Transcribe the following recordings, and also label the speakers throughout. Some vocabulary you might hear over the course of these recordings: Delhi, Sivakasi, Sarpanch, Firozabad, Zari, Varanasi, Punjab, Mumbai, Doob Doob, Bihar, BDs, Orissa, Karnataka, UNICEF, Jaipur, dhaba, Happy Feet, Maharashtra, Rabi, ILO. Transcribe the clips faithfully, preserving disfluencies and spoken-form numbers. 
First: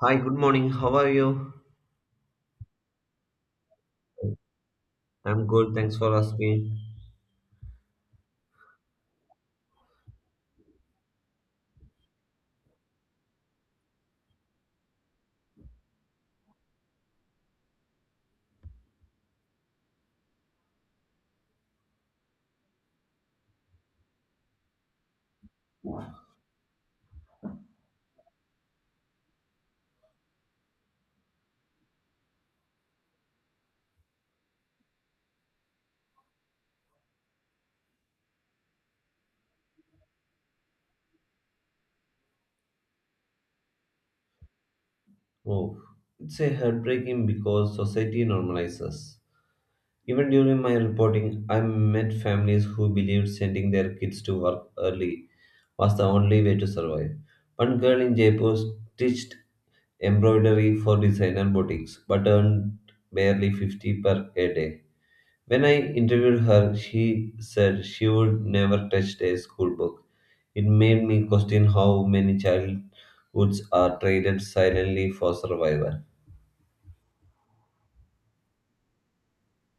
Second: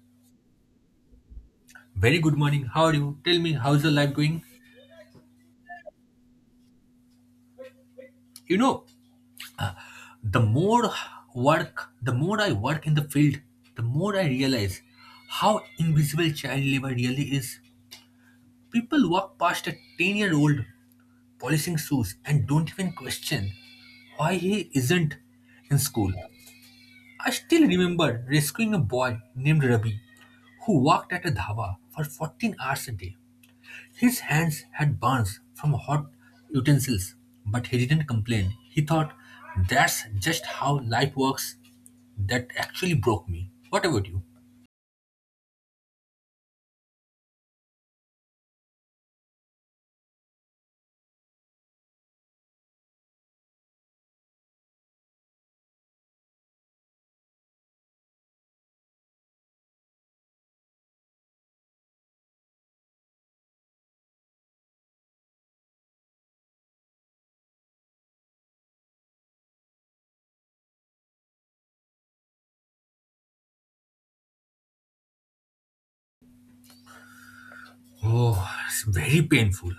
Speaker 1: Hi, good morning. How are you?
Speaker 2: Very good morning. How are you? Tell me, how's your life going?
Speaker 1: I'm good. Thanks for asking.
Speaker 2: You know, the more work, the more I work in the field, the more I realize how invisible child labor really is. People walk past a ten year old polishing shoes and don't even question why he isn't in school. I still remember rescuing a boy named Rabi who worked at a dhaba for fourteen hours a day. His hands had burns from hot utensils, but he didn't complain. He thought, that's just how life works. That actually broke me. What about you?
Speaker 1: Oh, it's a heartbreaking because society normalizes. Even during my reporting, I met families who believed sending their kids to work early was the only way to survive. One girl in Jaipur stitched embroidery for designer boutiques but earned barely fifty per a day. When I interviewed her, she said she would never touch a school book. It made me question how many childhoods are traded silently for survival.
Speaker 2: Oh, it's very painful.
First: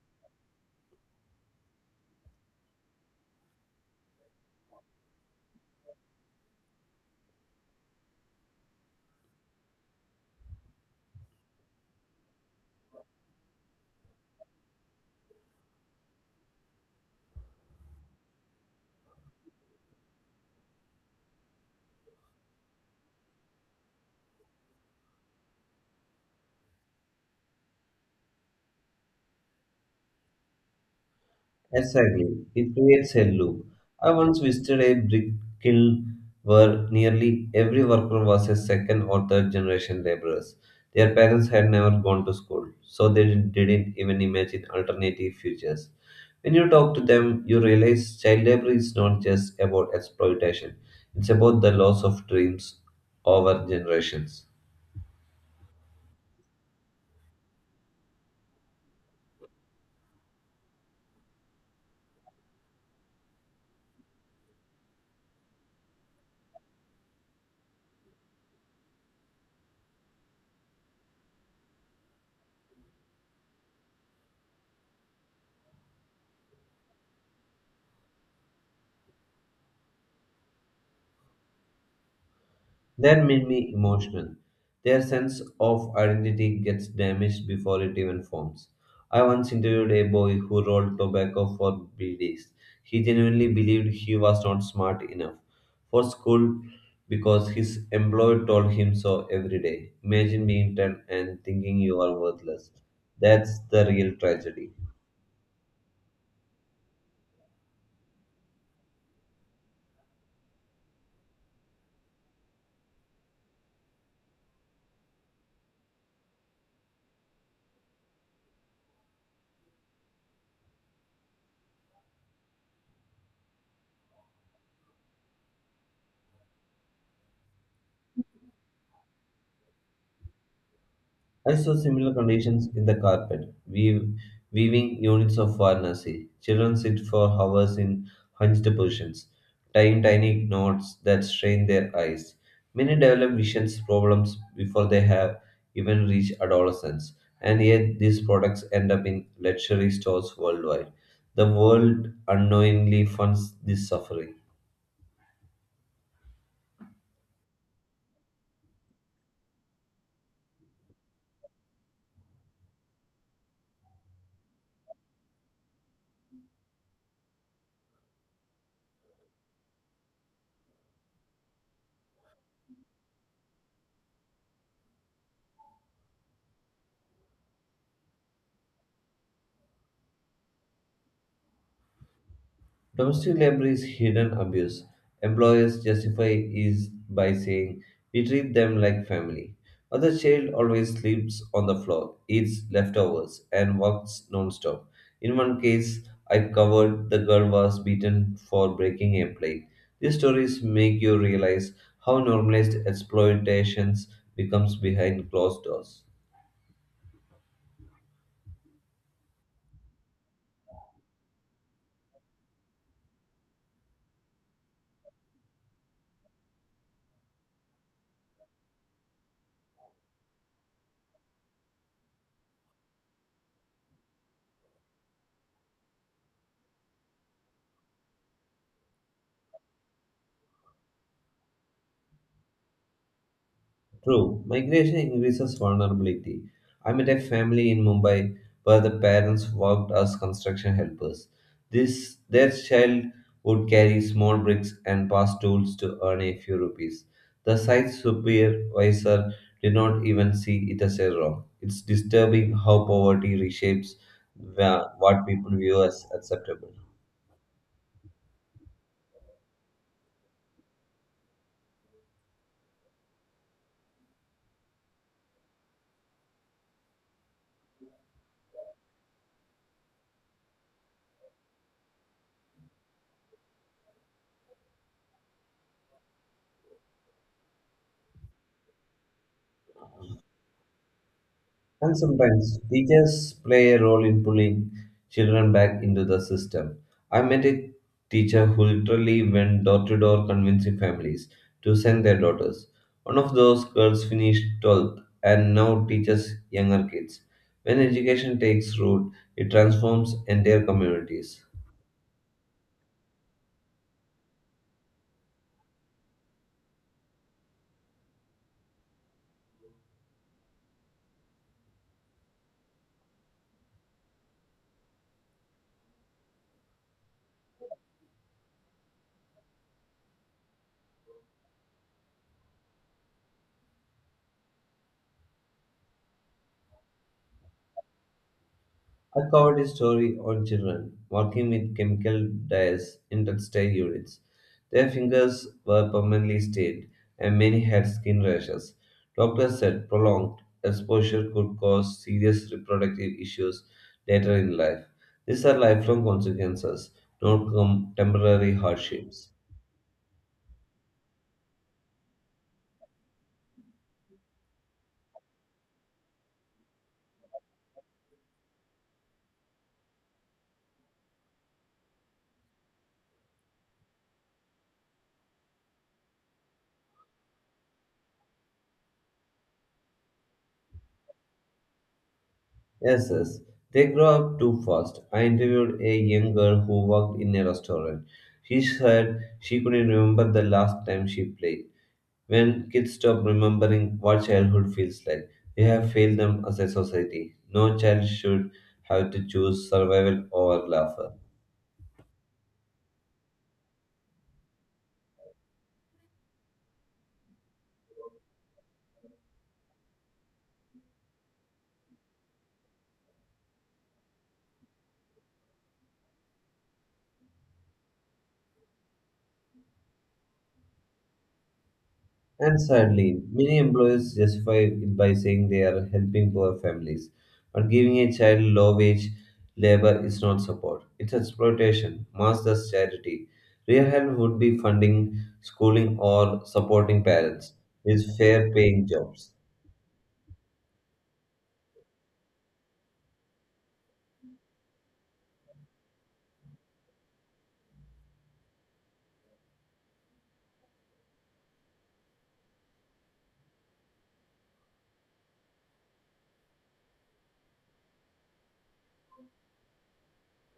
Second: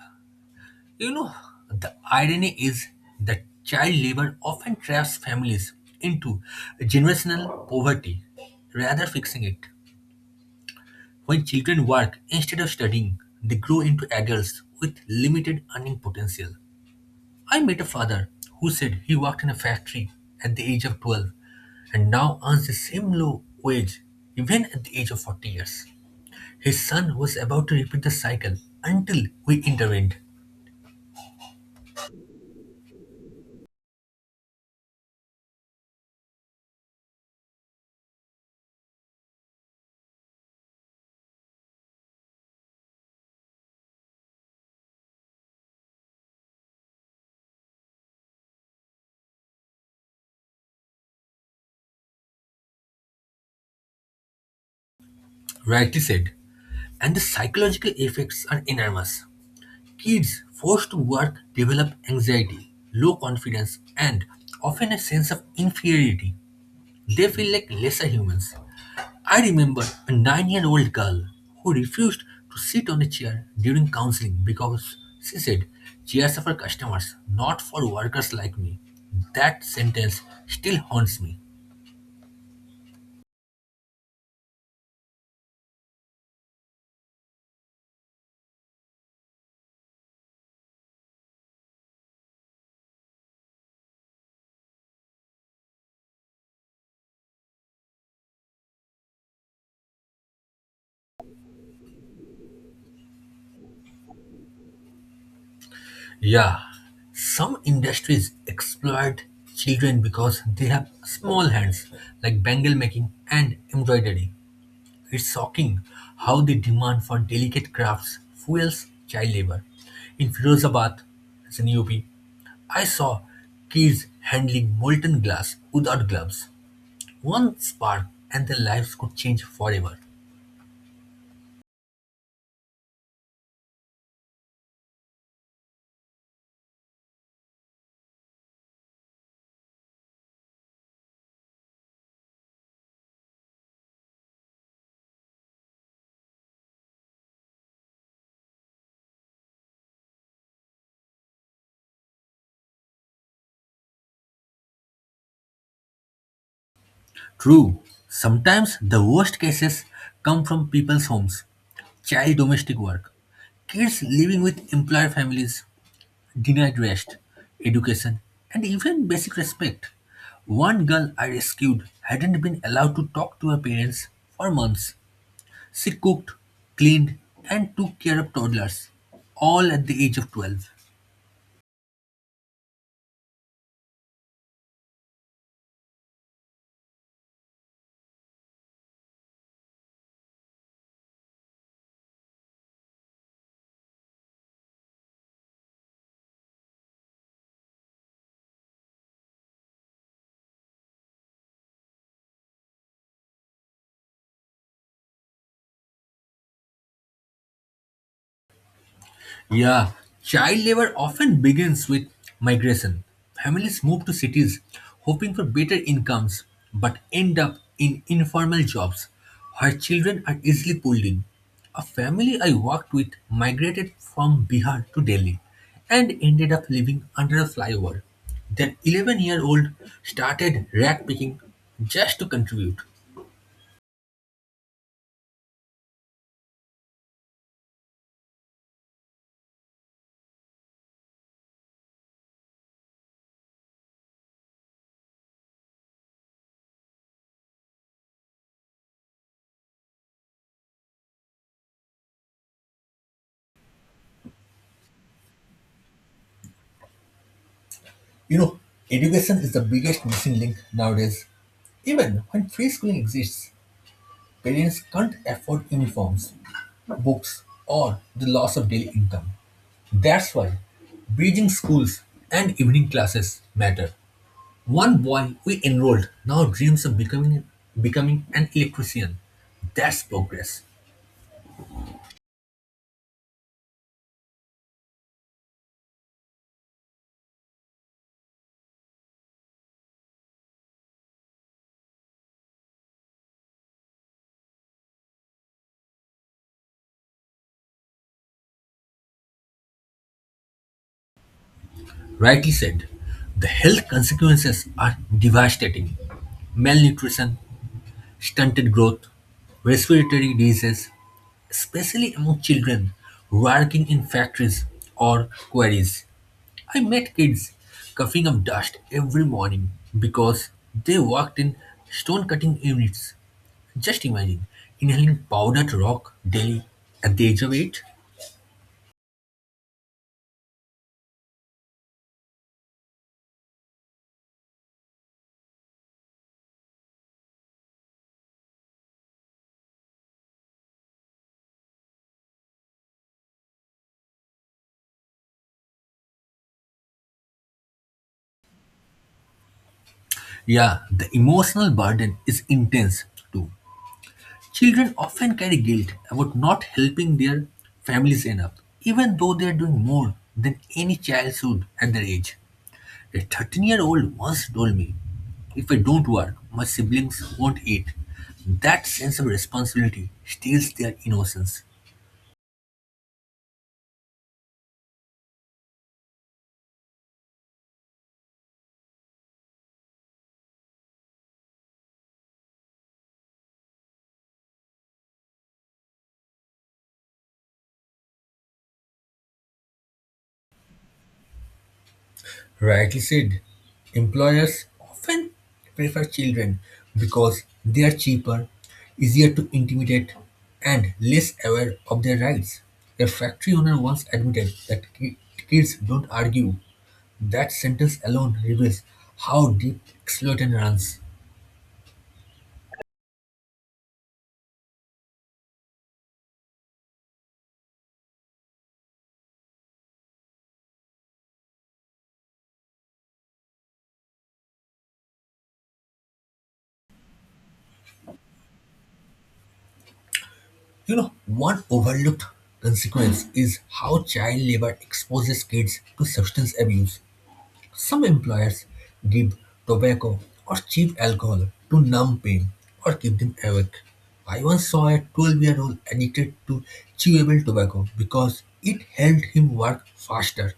Speaker 2: You know, the irony is that child labor often traps families into generational poverty rather fixing it. When children work instead of studying, they grow into adults with limited earning potential. I met a father who said he worked in a factory at the age of twelve and now earns the same low wage even at the age of forty years. His son was about to repeat the cycle until we intervened.
Speaker 1: Exactly. It creates a loop. I once visited a brick kiln where nearly every worker was a second or third generation laborers. Their parents had never gone to school, so they didn't didn't even imagine alternative futures. When you talk to them, you realize child labor is not just about exploitation, it's about the loss of dreams over generations.
Speaker 2: Rightly said. And the psychological effects are enormous. Kids forced to work develop anxiety, low confidence, and often a sense of inferiority. They feel like lesser humans. I remember a nine-year-old girl who refused to sit on a chair during counseling because she said, chairs are for customers, not for workers like me. That sentence still haunts me.
Speaker 1: That made me emotional. Their sense of identity gets damaged before it even forms. I once interviewed a boy who rolled tobacco for B Ds. He genuinely believed he was not smart enough for school because his employer told him so every day. Imagine being ten and thinking you are worthless. That's the real tragedy.
Speaker 2: Yeah, some industries exploit children because they have small hands, like bangle making and embroidery. It's shocking how the demand for delicate crafts fuels child labor. In Firozabad, as an U P, I saw kids handling molten glass without gloves. One spark and their lives could change forever.
Speaker 1: I saw similar conditions in the carpet, weave, weaving units of varnasi. Children sit for hours in hunched positions, tying tiny knots that strain their eyes. Many develop vision problems before they have even reached adolescence, and yet these products end up in luxury stores worldwide. The world unknowingly funds this suffering.
Speaker 2: True, sometimes the worst cases come from people's homes, child domestic work, kids living with employer families, denied rest, education, and even basic respect. One girl I rescued hadn't been allowed to talk to her parents for months. She cooked, cleaned, and took care of toddlers, all at the age of twelve.
Speaker 1: Domestic labour is hidden abuse. Employers justify is by saying we treat them like family. But the child always sleeps on the floor, eats leftovers, and works non-stop. In one case, I covered the girl was beaten for breaking a plate. These stories make you realize how normalized exploitations becomes behind closed doors.
Speaker 2: Yeah, child labor often begins with migration. Families move to cities hoping for better incomes but end up in informal jobs where children are easily pulled in. A family I worked with migrated from Bihar to Delhi and ended up living under a flyover. Their eleven year old started rag picking just to contribute.
Speaker 1: True, migration increases vulnerability. I met a family in Mumbai where the parents worked as construction helpers. This their child would carry small bricks and pass tools to earn a few rupees. The site supervisor did not even see it as a wrong. It's disturbing how poverty reshapes wha- what people view as acceptable.
Speaker 2: You know, education is the biggest missing link nowadays. Even when free schooling exists, parents can't afford uniforms, books, or the loss of daily income. That's why bridging schools and evening classes matter. One boy we enrolled now dreams of becoming becoming an electrician. That's progress.
Speaker 1: And sometimes teachers play a role in pulling children back into the system. I met a teacher who literally went door to door convincing families to send their daughters. One of those girls finished twelfth and now teaches younger kids. When education takes root, it transforms entire communities.
Speaker 2: Rightly said, the health consequences are devastating. Malnutrition, stunted growth, respiratory diseases, especially among children working in factories or quarries. I met kids coughing up dust every morning because they worked in stone cutting units. Just imagine inhaling powdered rock daily at the age of eight.
Speaker 1: I covered a story on children working with chemical dyes in textile units. Their fingers were permanently stained, and many had skin rashes. Doctors said prolonged exposure could cause serious reproductive issues later in life. These are lifelong consequences, not com- temporary hardships.
Speaker 2: Yeah, the emotional burden is intense too. Children often carry guilt about not helping their families enough, even though they are doing more than any child should at their age. A thirteen year old once told me, if I don't work, my siblings won't eat. That sense of responsibility steals their innocence.
Speaker 1: Yes, yes. They grow up too fast. I interviewed a young girl who worked in a restaurant. She said she couldn't remember the last time she played. When kids stop remembering what childhood feels like, we have failed them as a society. No child should have to choose survival over laughter.
Speaker 2: Rightly said, employers often prefer children because they are cheaper, easier to intimidate, and less aware of their rights. A factory owner once admitted that ki- kids don't argue. That sentence alone reveals how deep exploitation runs.
Speaker 1: And sadly, many employers justify it by saying they are helping poor families. But giving a child low wage labor is not support, it's exploitation, master's charity. Real help would be funding schooling or supporting parents with fair paying jobs.
Speaker 2: You know, one overlooked consequence is how child labor exposes kids to substance abuse. Some employers give tobacco or cheap alcohol to numb pain or keep them awake. I once saw a twelve year old addicted to chewable tobacco because it helped him work faster.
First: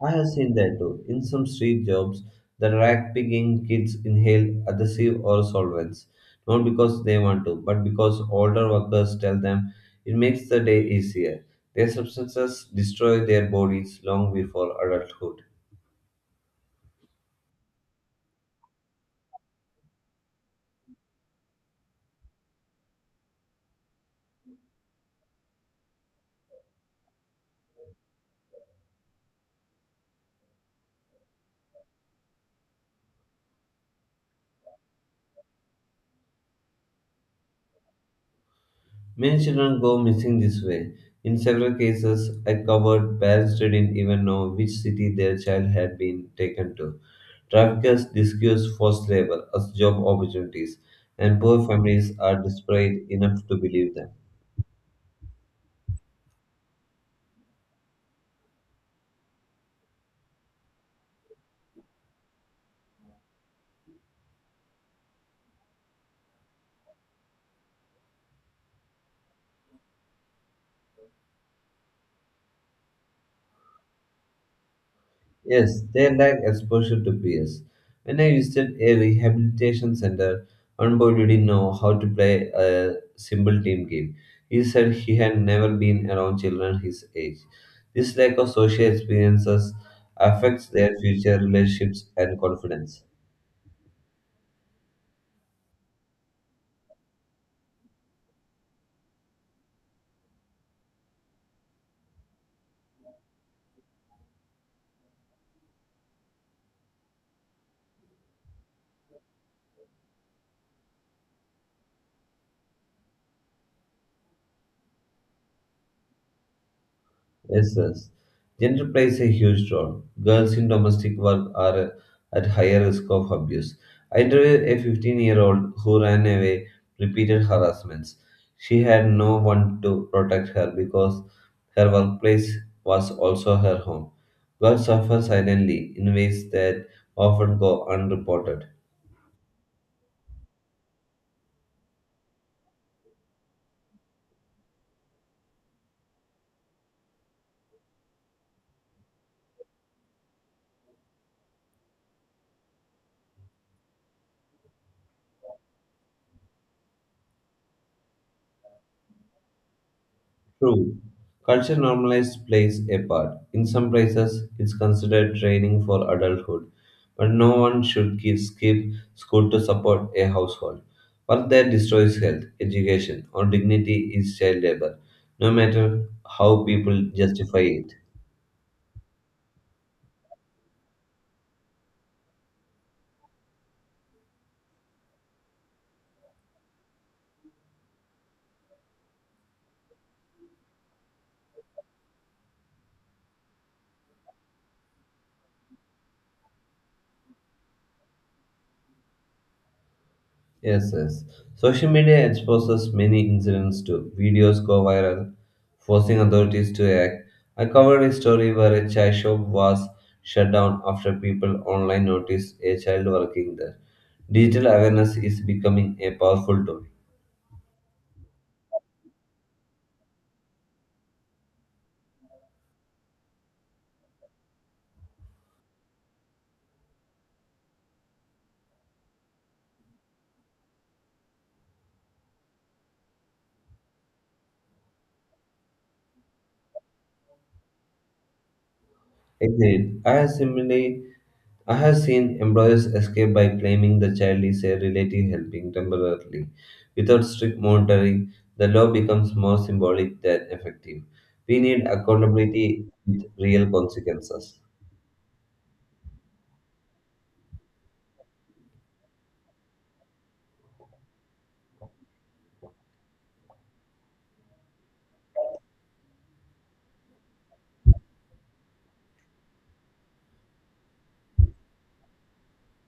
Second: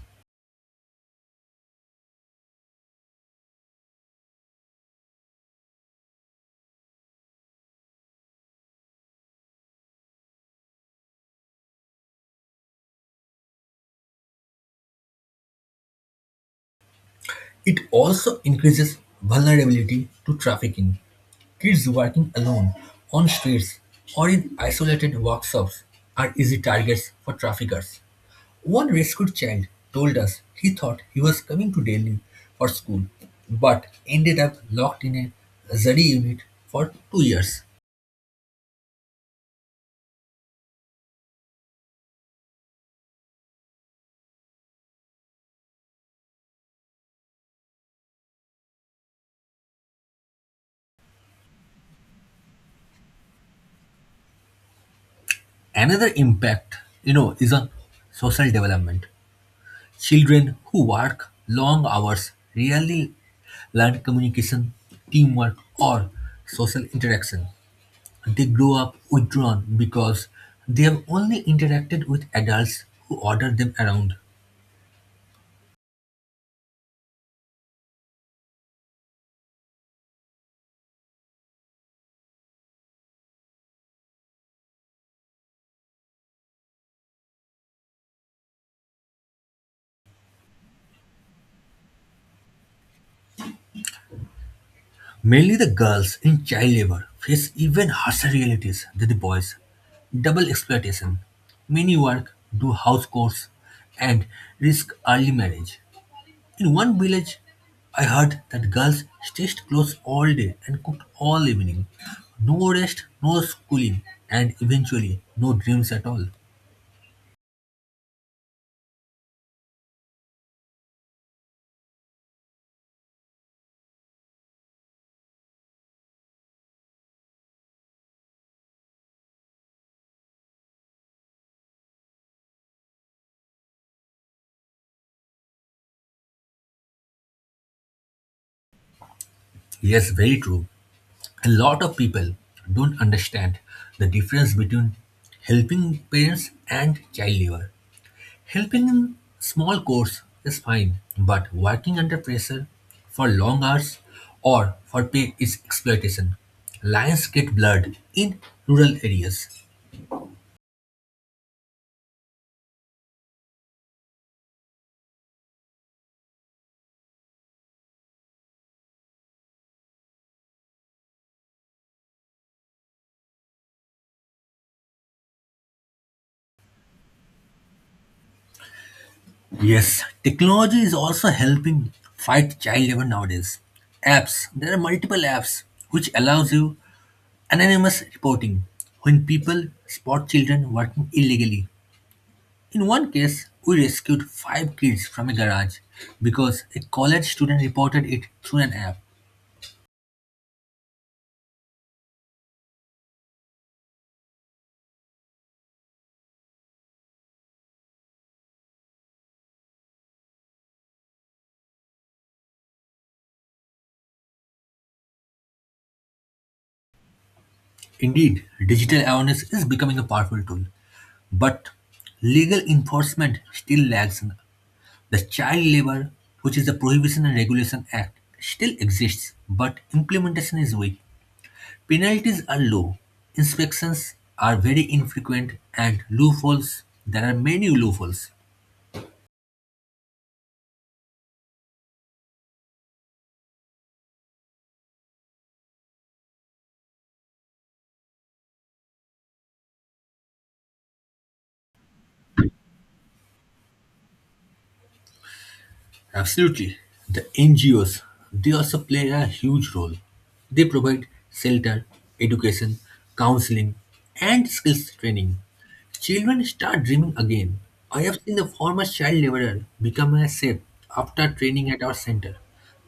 Speaker 1: I have seen that too. In some street jobs, the rag picking kids inhale adhesive or solvents, not because they want to, but because older workers tell them it makes the day easier. Their substances destroy their bodies long before adulthood.
Speaker 2: It also increases vulnerability to trafficking. Kids working alone on streets or in isolated workshops are easy targets for traffickers. One rescued child told us he thought he was coming to Delhi for school, but ended up locked in a Zari unit for two years.
Speaker 1: Many children go missing this way. In several cases, I covered parents didn't even know which city their child had been taken to. Traffickers disguise forced labor as job opportunities, and poor families are desperate enough to believe them.
Speaker 2: Another impact, you know, is on social development. Children who work long hours rarely learn communication, teamwork, or social interaction. They grow up withdrawn because they have only interacted with adults who order them around.
Speaker 1: Yes, they lack exposure to peers. When I visited a rehabilitation center, one boy didn't know how to play a simple team game. He said he had never been around children his age. This lack of social experiences affects their future relationships and confidence.
Speaker 2: Mainly the girls in child labor face even harsher realities than the boys. Double exploitation, mini work, do house chores, and risk early marriage. In one village, I heard that girls stitched clothes all day and cooked all evening. No rest, no schooling, and eventually no dreams at all.
Speaker 1: Yes, yes. Gender plays a huge role. Girls in domestic work are at higher risk of abuse. I interviewed a fifteen year old who ran away repeated harassments. She had no one to protect her because her workplace was also her home. Girls suffer silently in ways that often go unreported.
Speaker 2: Yes, very true. A lot of people don't understand the difference between helping parents and child labor. Helping in small course is fine, but working under pressure for long hours or for pay is exploitation. Lines get blurred in rural areas.
Speaker 1: True. Culture normalized plays a part. In some places, it's considered training for adulthood, but no one should give, skip school to support a household. Work that destroys health, education, or dignity is child labor, no matter how people justify it.
Speaker 2: Yes, technology is also helping fight child labor nowadays. Apps, there are multiple apps which allows you anonymous reporting when people spot children working illegally. In one case, we rescued five kids from a garage because a college student reported it through an app.
Speaker 1: Yes, yes. Social media exposes many incidents too. Videos go viral, forcing authorities to act. I covered a story where a chai shop was shut down after people online noticed a child working there. Digital awareness is becoming a powerful tool.
Speaker 2: Indeed, digital awareness is becoming a powerful tool, but legal enforcement still lags. The Child Labor, which is the Prohibition and Regulation Act, still exists, but implementation is weak. Penalties are low, inspections are very infrequent, and loopholes, there are many loopholes.
Speaker 1: Agreed. I have similarly I have seen employers escape by claiming the child is a relative helping temporarily. Without strict monitoring, the law becomes more symbolic than effective. We need accountability with real consequences.
Speaker 2: Absolutely. The N G Os, they also play a huge role. They provide shelter, education, counseling, and skills training. Children start dreaming again. I have seen a former child laborer become a chef after training at our center.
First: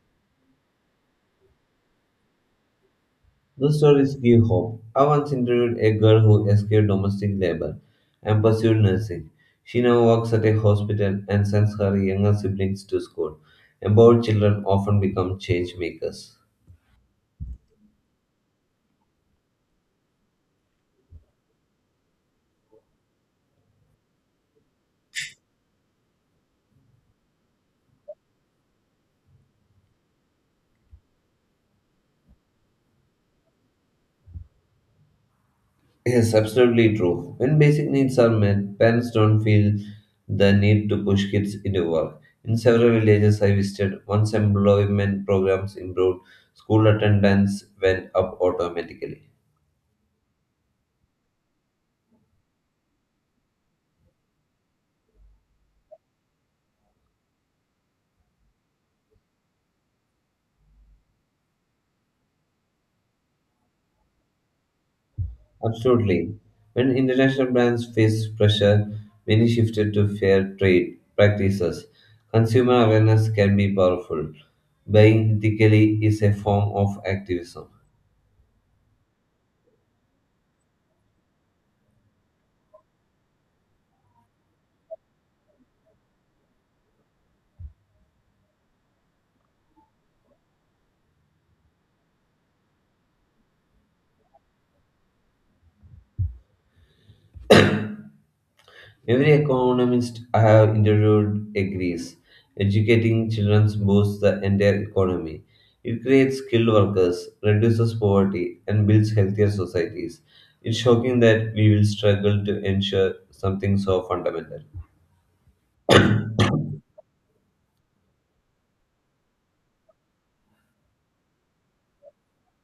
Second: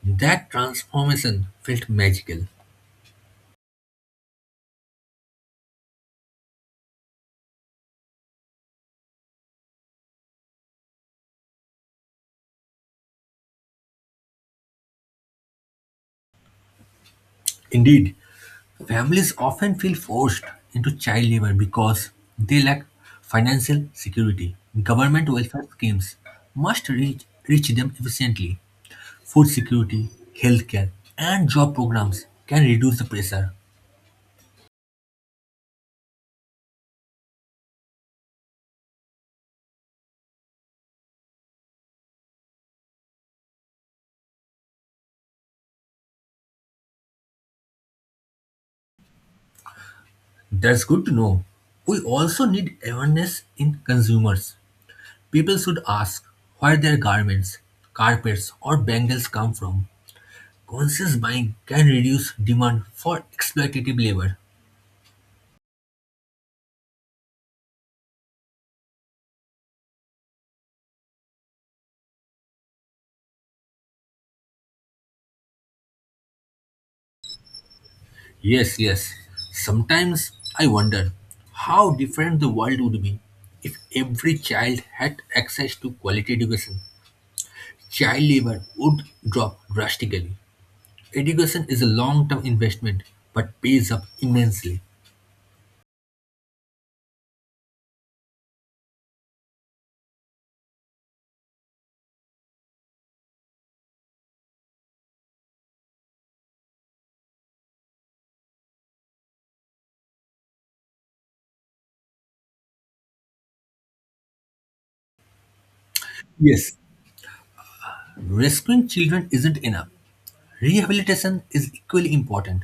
Speaker 2: That transformation felt magical.
Speaker 1: Those stories give hope. I once interviewed a girl who escaped domestic labor and pursued nursing. She now works at a hospital and sends her younger siblings to school. Empowered children often become change makers.
Speaker 2: Indeed, families often feel forced into child labor because they lack financial security. Government welfare schemes must reach, reach them efficiently. Food security, healthcare, and job programs can reduce the pressure.
Speaker 1: Yes, absolutely true. When basic needs are met, parents don't feel the need to push kids into work. In several villages I visited, once employment programs improved, school attendance went up automatically.
Speaker 2: That's good to know. We also need awareness in consumers. People should ask where their garments, carpets, or bangles come from. Conscious buying can reduce demand for exploitative labor.
Speaker 1: Absolutely. When international brands face pressure, many shifted to fair trade practices. Consumer awareness can be powerful. Buying ethically is a form of activism.
Speaker 2: Yes, yes. Sometimes I wonder how different the world would be if every child had access to quality education. Child labor would drop drastically. Education is a long term investment but pays up immensely.
Speaker 1: Every economist I have interviewed agrees. Educating children boosts the entire economy. It creates skilled workers, reduces poverty, and builds healthier societies. It's shocking that we will struggle to ensure something so fundamental.
Speaker 2: Yes. Rescuing children isn't enough. Rehabilitation is equally important.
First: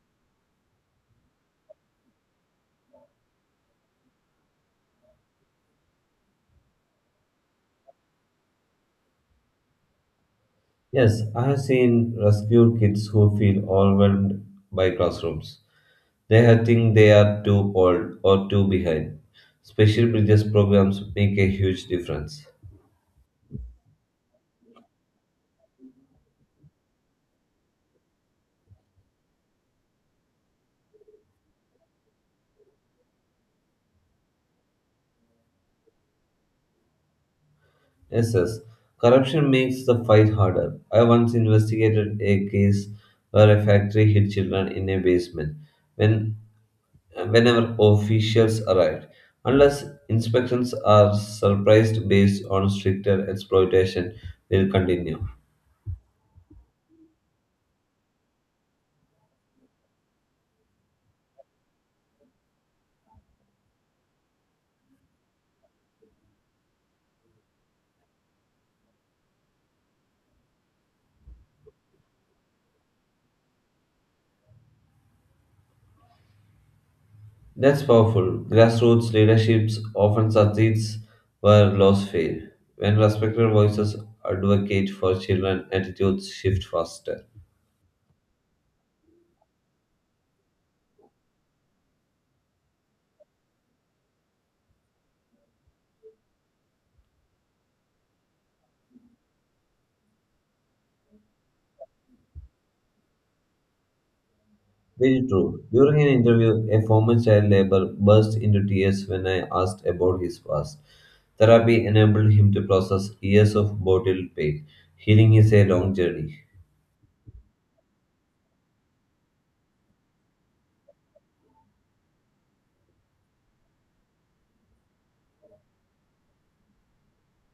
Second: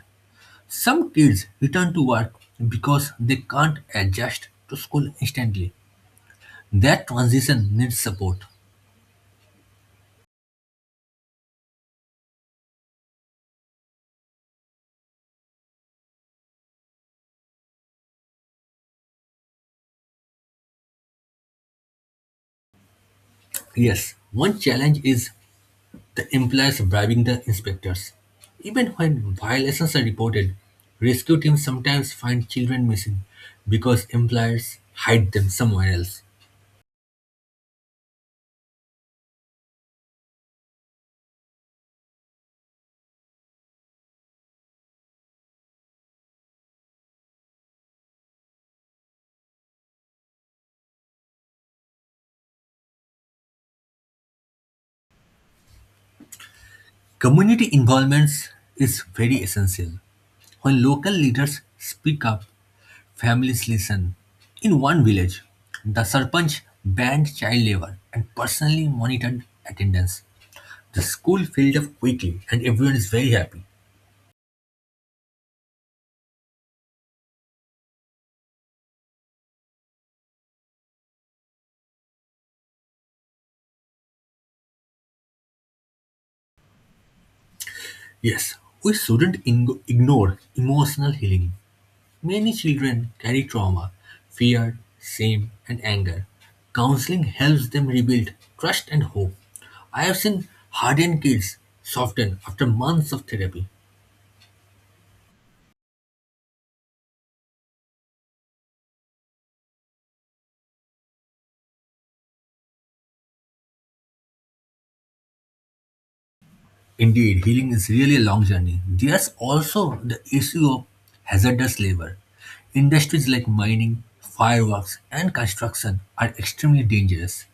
Speaker 2: Some kids return to work because they can't adjust to school instantly. That transition needs support.
Speaker 1: Yes, I have seen rescued kids who feel overwhelmed by classrooms. They have think they are too old or too behind. Special bridges programs make a huge difference.
Speaker 2: Yes, one challenge is that implies bribing the inspectors. Even when violations are reported, rescue teams sometimes find children missing because employers hide them somewhere else.
Speaker 1: Yes, yes. Corruption makes the fight harder. I once investigated a case where a factory hid children in a basement when whenever officials arrived. Unless inspections are surprised based on stricter exploitation will continue.
Speaker 2: Community involvement is very essential. When local leaders speak up, families listen. In one village, the Sarpanch banned child labor and personally monitored attendance. The school filled up quickly and everyone is very happy.
Speaker 1: That's powerful. Grassroots leaderships often succeeds where laws fail. When respected voices advocate for children, attitudes shift faster.
Speaker 2: Yes, we shouldn't ing- ignore emotional healing. Many children carry trauma, fear, shame, and anger. Counseling helps them rebuild trust and hope. I have seen hardened kids soften after months of therapy.
Speaker 1: Very true. During an interview, a former child labor burst into tears when I asked about his past. Therapy enabled him to process years of bottled pain. Healing is a long journey.
Speaker 2: Indeed, healing is really a long journey. There's also the issue of hazardous labor. Industries like mining, fireworks, and construction are extremely dangerous.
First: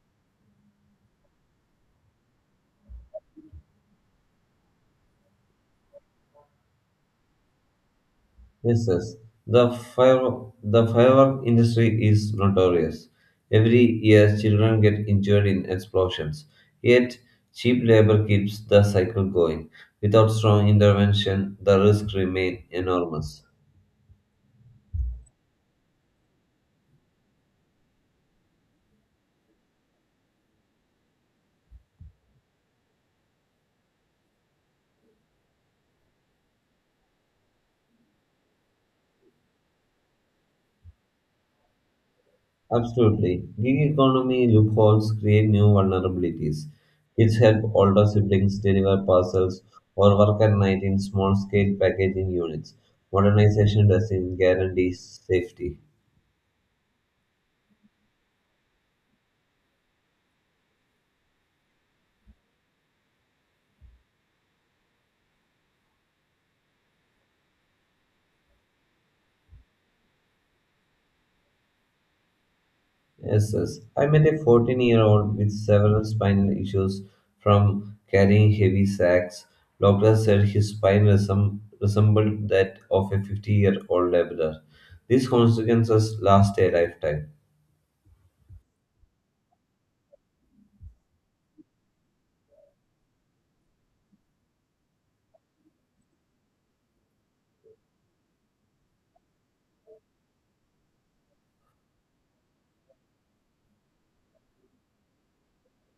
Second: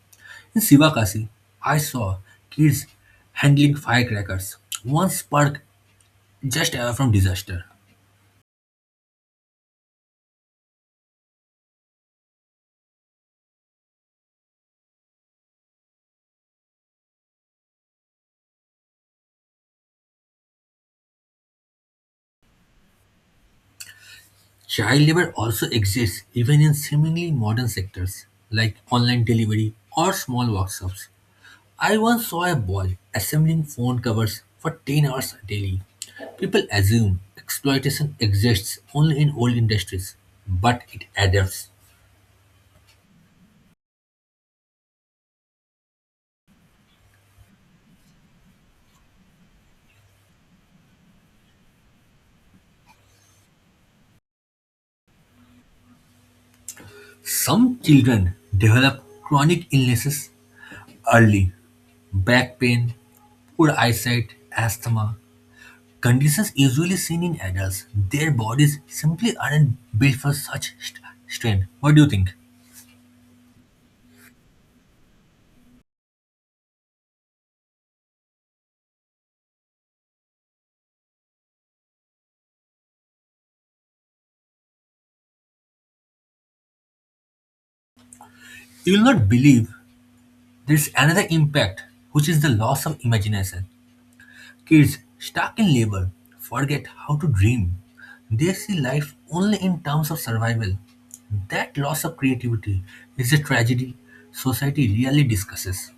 Speaker 2: In Sivakasi, I saw kids handling firecrackers, one spark just away from disaster.
Speaker 1: Yes, yes. The fire, the firework industry is notorious. Every year, children get injured in explosions. Yet, cheap labor keeps the cycle going. Without strong intervention, the risks remain enormous.
Speaker 2: Child labor also exists even in seemingly modern sectors like online delivery or small workshops. I once saw a boy assembling phone covers for ten hours daily. People assume exploitation exists only in old industries, but it adapts.
Speaker 1: Absolutely. Gig economy loopholes create new vulnerabilities. Kids help older siblings deliver parcels or work at night in small scale packaging units. Modernization doesn't guarantee safety.
Speaker 2: Some children develop chronic illnesses early back pain, poor eyesight, asthma, conditions usually seen in adults, their bodies simply aren't built for such st- strain. What do you think?
Speaker 1: Yes, yes. I met a fourteen year old with several spinal issues from carrying heavy sacks. Doctors said his spine resem- resembled that of a fifty year old laborer. These consequences last a lifetime.
Speaker 2: You will not believe there's another impact, which is the loss of imagination. Kids stuck in labor forget how to dream. They see life only in terms of survival. That loss of creativity is a tragedy society really discusses.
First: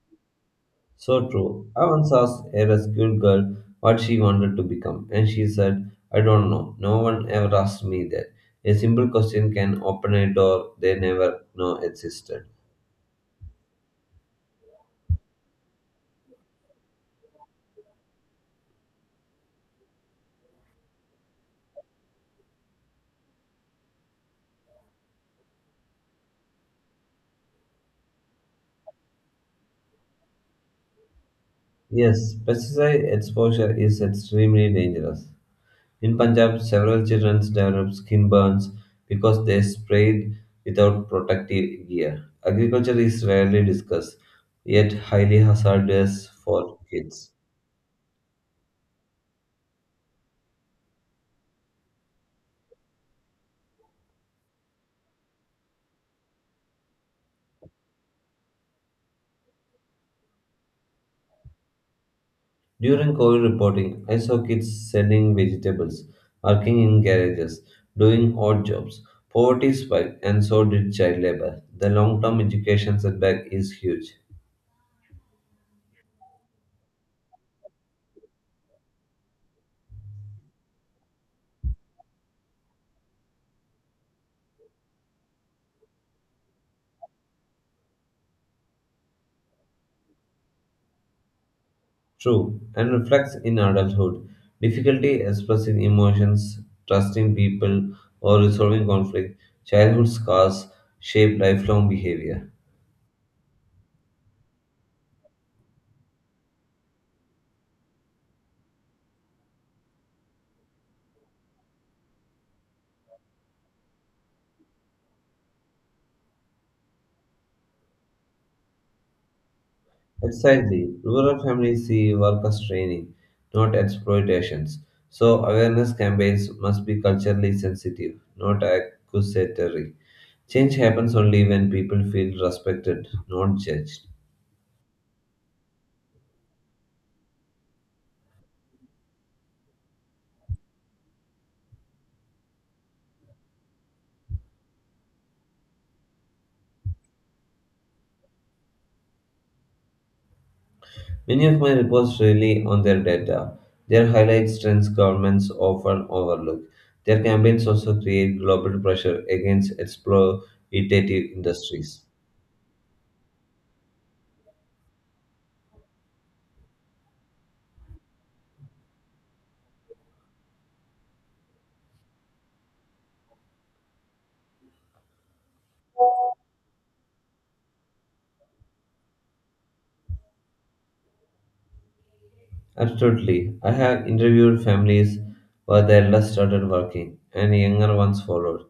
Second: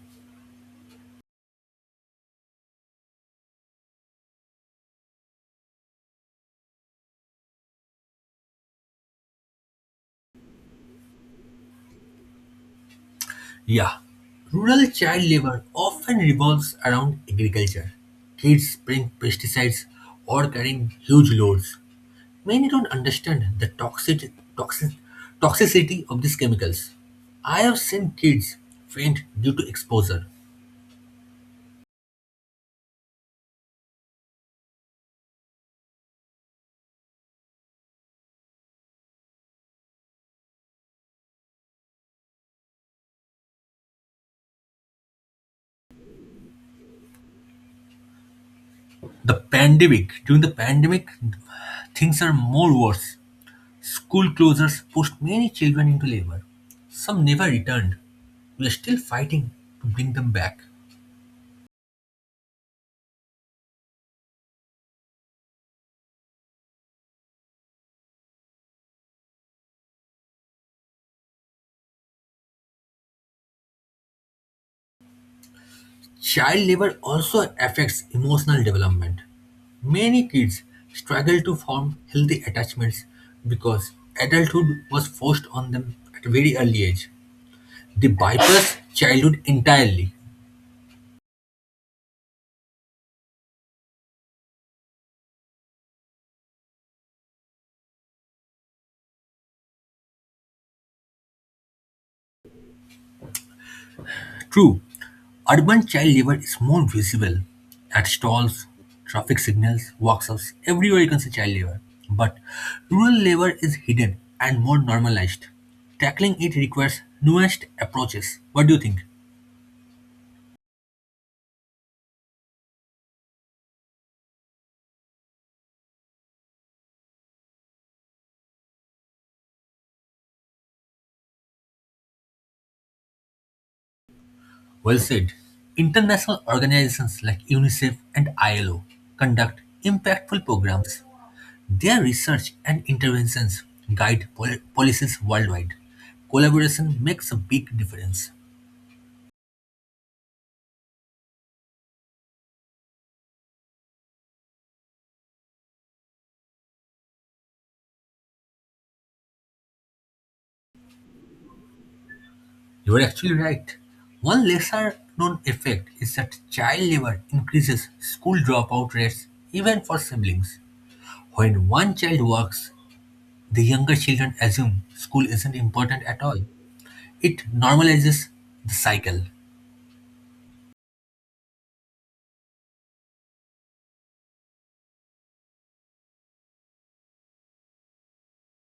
Speaker 1: So true. I once asked a rescued girl what she wanted to become, and she said, I don't know. No one ever asked me that. A simple question can open a door they never know existed.
Speaker 2: Yeah, rural child labor often revolves around agriculture. Kids spraying pesticides or carrying huge loads. Many don't understand the toxic, toxic, toxicity of these chemicals. I have seen kids faint due to exposure.
Speaker 1: Yes, pesticide exposure is extremely dangerous. In Punjab, several children developed skin burns because they sprayed without protective gear. Agriculture is rarely discussed, yet highly hazardous for kids.
Speaker 2: The pandemic, during the pandemic, things are more worse. School closures pushed many children into labor. Some never returned. We are still fighting to bring them back.
Speaker 1: During COVID reporting, I saw kids selling vegetables, working in garages, doing odd jobs. Poverty spiked, and so did child labor. The long term education setback is huge.
Speaker 2: Child labor also affects emotional development. Many kids struggle to form healthy attachments because adulthood was forced on them at a very early age. They bypass childhood entirely.
Speaker 1: True, and reflects in adulthood. Difficulty expressing emotions, trusting people, or resolving conflict. Childhood scars shape lifelong behavior.
Speaker 2: True, urban child labor is more visible at stalls, traffic signals, workshops, everywhere you can see child labor. But rural labor is hidden and more normalized. Tackling it requires nuanced approaches. What do you think?
Speaker 1: Exactly. Rural families see work as training, not exploitations. So awareness campaigns must be culturally sensitive, not accusatory. Change happens only when people feel respected, not judged.
Speaker 2: Well said. International organizations like UNICEF and I L O conduct impactful programs. Their research and interventions guide pol- policies worldwide. Collaboration makes a big difference.
Speaker 1: Many of my reports rely on their data. Their highlight strengths governments often overlook. Their campaigns also create global pressure against exploitative industries.
Speaker 2: You are actually right. One lesser known effect is that child labor increases school dropout rates even for siblings. When one child works, the younger children assume school isn't important at all. It normalizes the cycle.
Speaker 1: Absolutely. I have interviewed families where the eldest started working and younger ones followed,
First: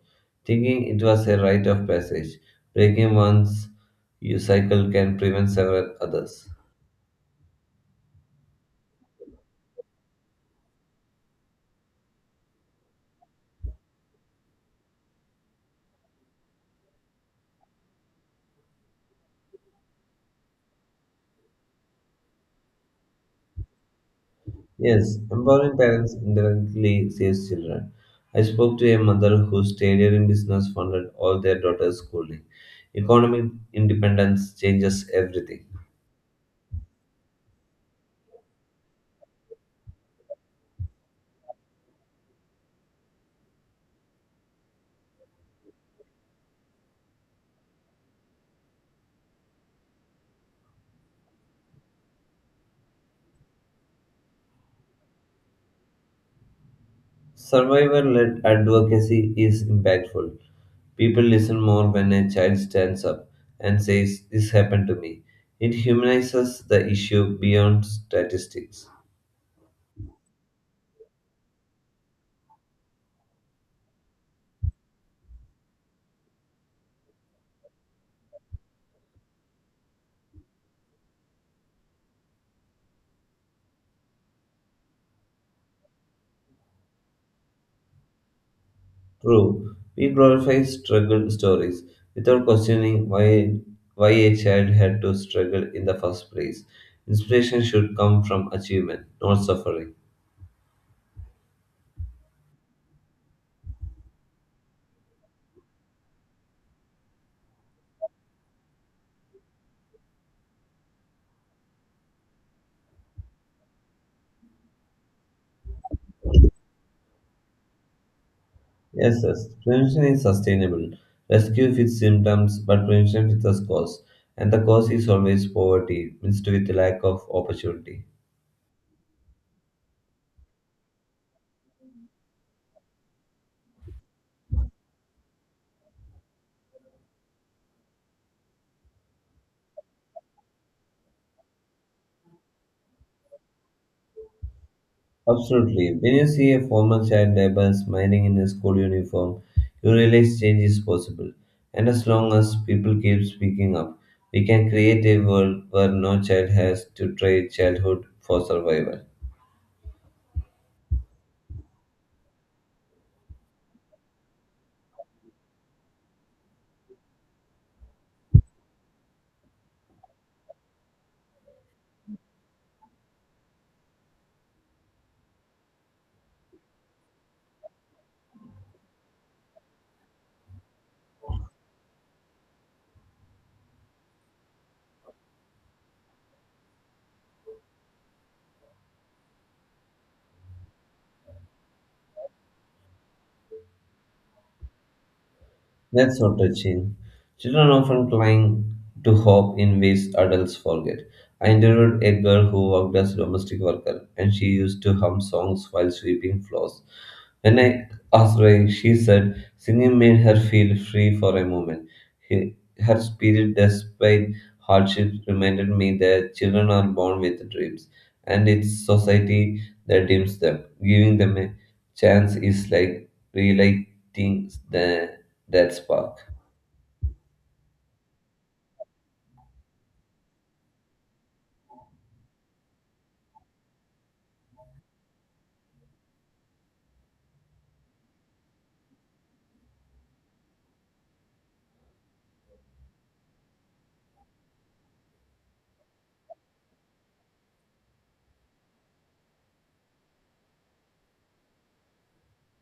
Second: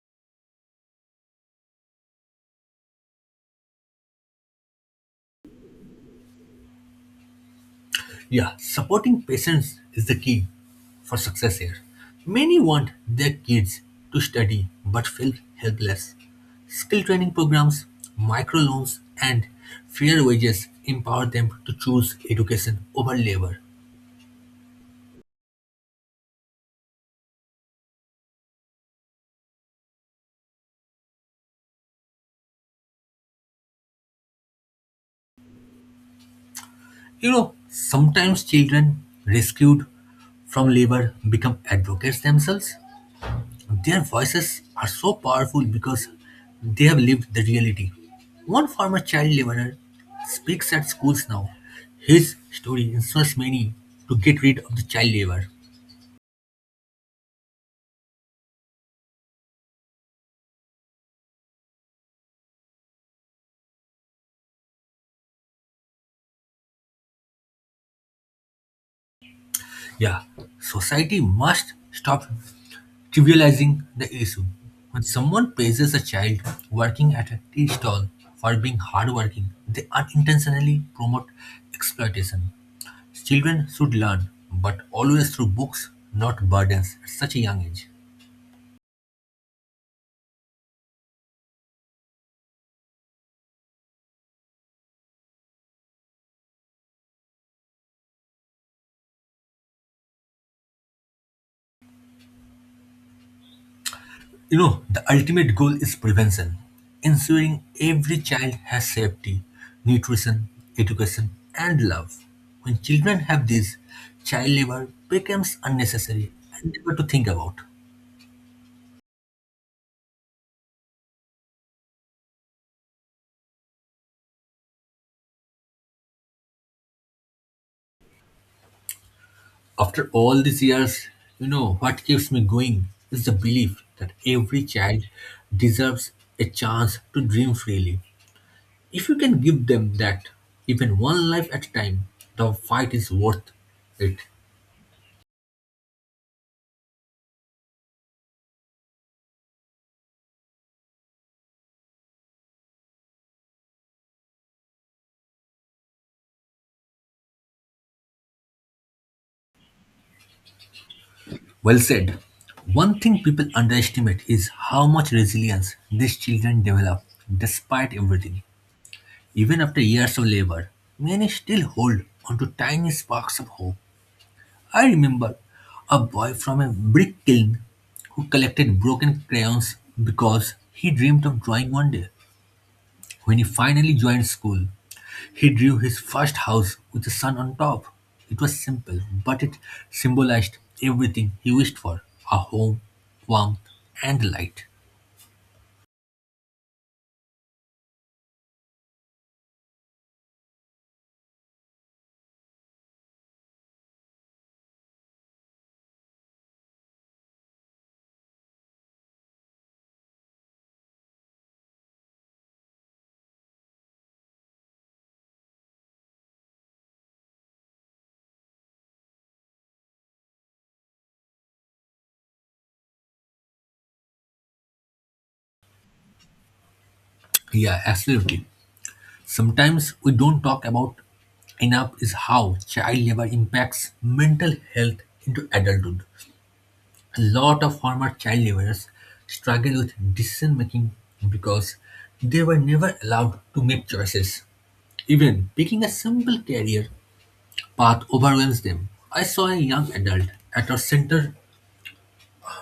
Speaker 1: thinking it was a rite of passage. Breaking one's u- cycle can prevent several others.
Speaker 2: Yeah, supporting patients is the key for success here. Many want their kids to study but feel helpless. Skill training programs, microloans, and fair wages empower them to choose education over labor.
Speaker 1: Yes, empowering parents indirectly saves children. I spoke to a mother whose tailoring business funded all their daughter's schooling. Economic independence changes everything.
Speaker 2: You know, sometimes children rescued from labor become advocates themselves. Their voices are so powerful because they have lived the reality. One former child laborer speaks at schools now. His story inspires many to get rid of the child labor.
Speaker 1: Survivor led advocacy is impactful. People listen more when a child stands up and says, This happened to me. It humanizes the issue beyond statistics.
Speaker 2: Yeah, society must stop trivializing the issue. When someone praises a child working at a tea stall for being hardworking, they unintentionally promote exploitation. Children should learn, but always through books, not burdens, at such a young age.
Speaker 1: True, we glorify struggle stories without questioning why, why a child had to struggle in the first place. Inspiration should come from achievement, not suffering.
Speaker 2: You know, the ultimate goal is prevention, ensuring every child has safety, nutrition, education, and love. When children have this, child labor becomes unnecessary and never to think about.
Speaker 1: Yes, yes. Prevention is sustainable. Rescue fits symptoms, but prevention fixes cause. And the cause is always poverty, mixed with lack of opportunity.
Speaker 2: After all these years, you know, what keeps me going is the belief that every child deserves a chance to dream freely. If you can give them that, even one life at a time, the fight is worth it.
Speaker 1: Absolutely. When you see a former child labor smiling in a school uniform, you realize change is possible. And as long as people keep speaking up, we can create a world where no child has to trade childhood for survival.
Speaker 2: Well said. One thing people underestimate is how much resilience these children develop despite everything. Even after years of labor, many still hold onto tiny sparks of hope. I remember a boy from a brick kiln who collected broken crayons because he dreamed of drawing one day. When he finally joined school, he drew his first house with the sun on top. It was simple, but it symbolized everything he wished for a home, warmth, and light.
Speaker 1: That's not touching. Children often cling to hope in ways adults forget. I interviewed a girl who worked as a domestic worker, and she used to hum songs while sweeping floors. When I asked why, she said singing made her feel free for a moment. He- Her spirit, despite hardship, reminded me that children are born with dreams, and it's society that dims them. Giving them a chance is like relighting the that spark.
Speaker 2: Yeah, absolutely. Sometimes we don't talk about enough is how child labor impacts mental health into adulthood. A lot of former child laborers struggle with decision making because they were never allowed to make choices. Even picking a simple career path overwhelms them. I saw a young adult at our center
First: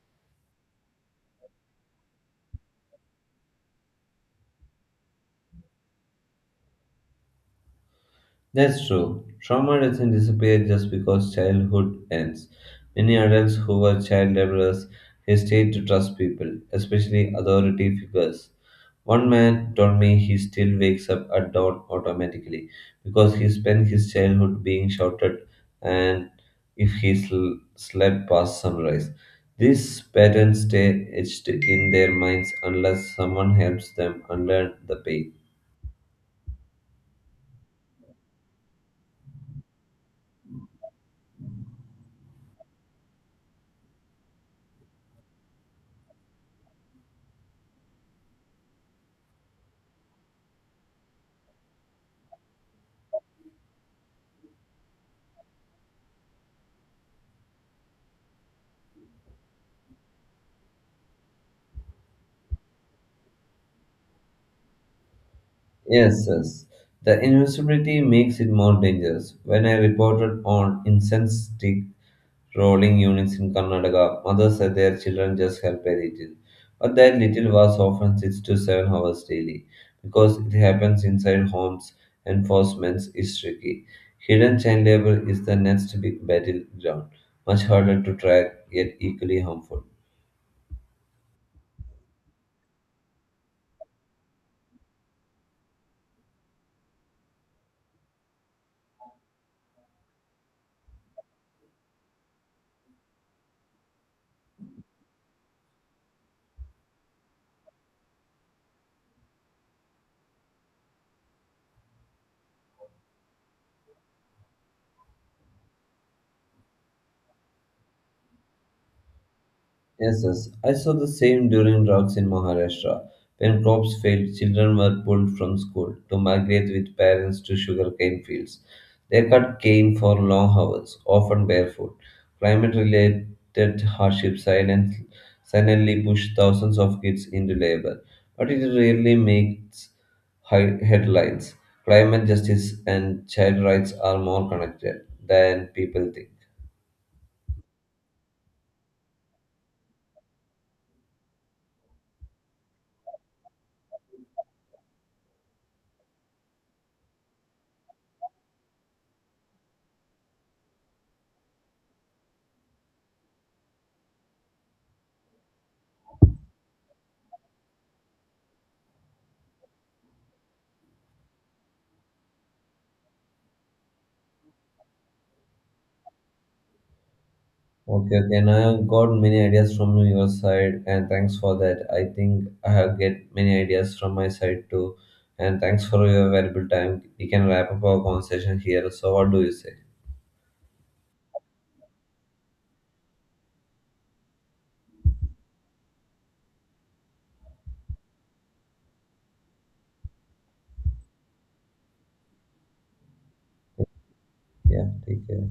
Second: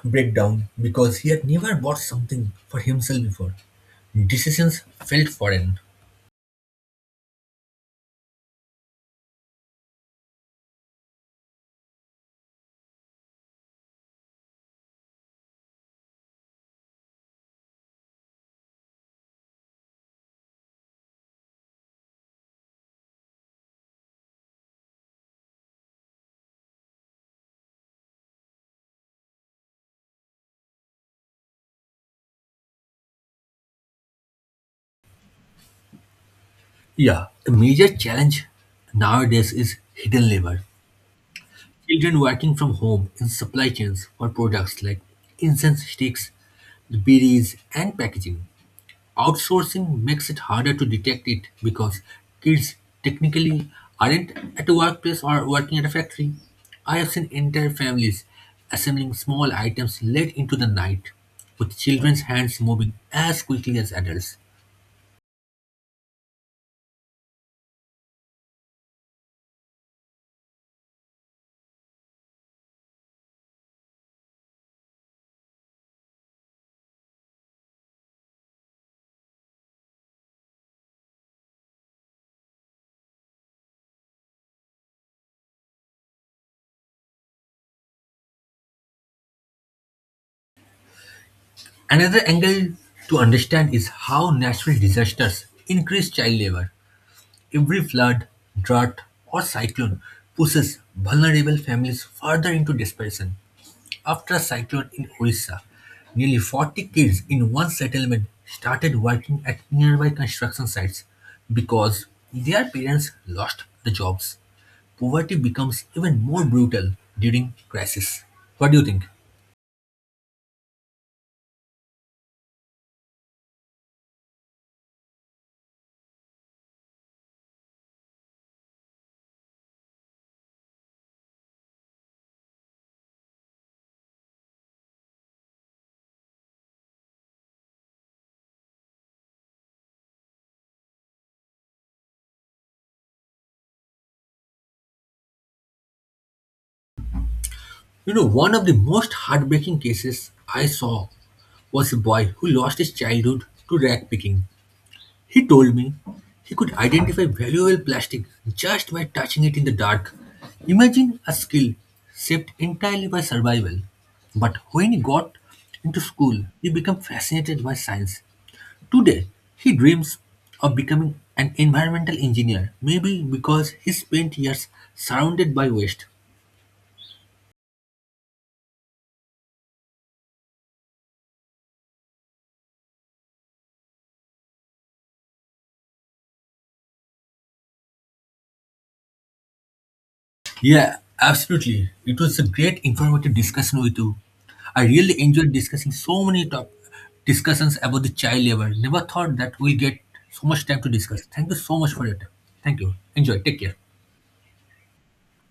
Speaker 2: break down because he had never bought something for himself before. Decisions felt foreign.
Speaker 1: That's true. Trauma doesn't disappear just because childhood ends. Many adults who were child laborers hesitate to trust people, especially authority figures. One man told me he still wakes up at dawn automatically because he spent his childhood being shouted and if he sl- slept past sunrise. These patterns stay etched in their minds unless someone helps them unlearn the pain.
Speaker 2: Yeah, a major challenge nowadays is hidden labor. Children working from home in supply chains for products like incense sticks, berries, and packaging. Outsourcing makes it harder to detect it because kids technically aren't at a workplace or working at a factory. I have seen entire families assembling small items late into the night, with children's hands moving as quickly as adults.
Speaker 1: Yes, yes. The invisibility makes it more dangerous. When I reported on incense stick rolling units in Karnataka, mothers said their children just helped a little. But that little was often six to seven hours daily because it happens inside homes. Enforcement is tricky. Hidden child labor is the next big battleground, much harder to track yet equally harmful.
Speaker 2: Another angle to understand is how natural disasters increase child labor. Every flood, drought, or cyclone pushes vulnerable families further into desperation. After a cyclone in Orissa, nearly forty kids in one settlement started working at nearby construction sites because their parents lost the jobs. Poverty becomes even more brutal during crisis. What do you think?
Speaker 1: Yes, yes. I saw the same during droughts in Maharashtra. When crops failed, children were pulled from school to migrate with parents to sugarcane fields. They cut cane for long hours, often barefoot. Climate related hardships silent, silently pushed thousands of kids into labor. But it rarely makes high headlines. Climate justice and child rights are more connected than people think.
Speaker 2: You know, one of the most heartbreaking cases I saw was a boy who lost his childhood to rag picking. He told me he could identify valuable plastic just by touching it in the dark. Imagine a skill shaped entirely by survival. But when he got into school, he became fascinated by science. Today, he dreams of becoming an environmental engineer, maybe because he spent years surrounded by waste.
Speaker 1: Okay, okay. And I have got many ideas from your side, and thanks for that. I think I have get many ideas from my side too, and thanks for your valuable time. We can wrap up our conversation here. So, what do you say?
Speaker 2: Yeah, absolutely. It was a great informative discussion with you. I really enjoyed discussing so many top discussions about the child labor. Never thought that we'll get so much time to discuss. Thank you so much for it. Thank you. Enjoy. Take care.
Speaker 1: Yeah, take care.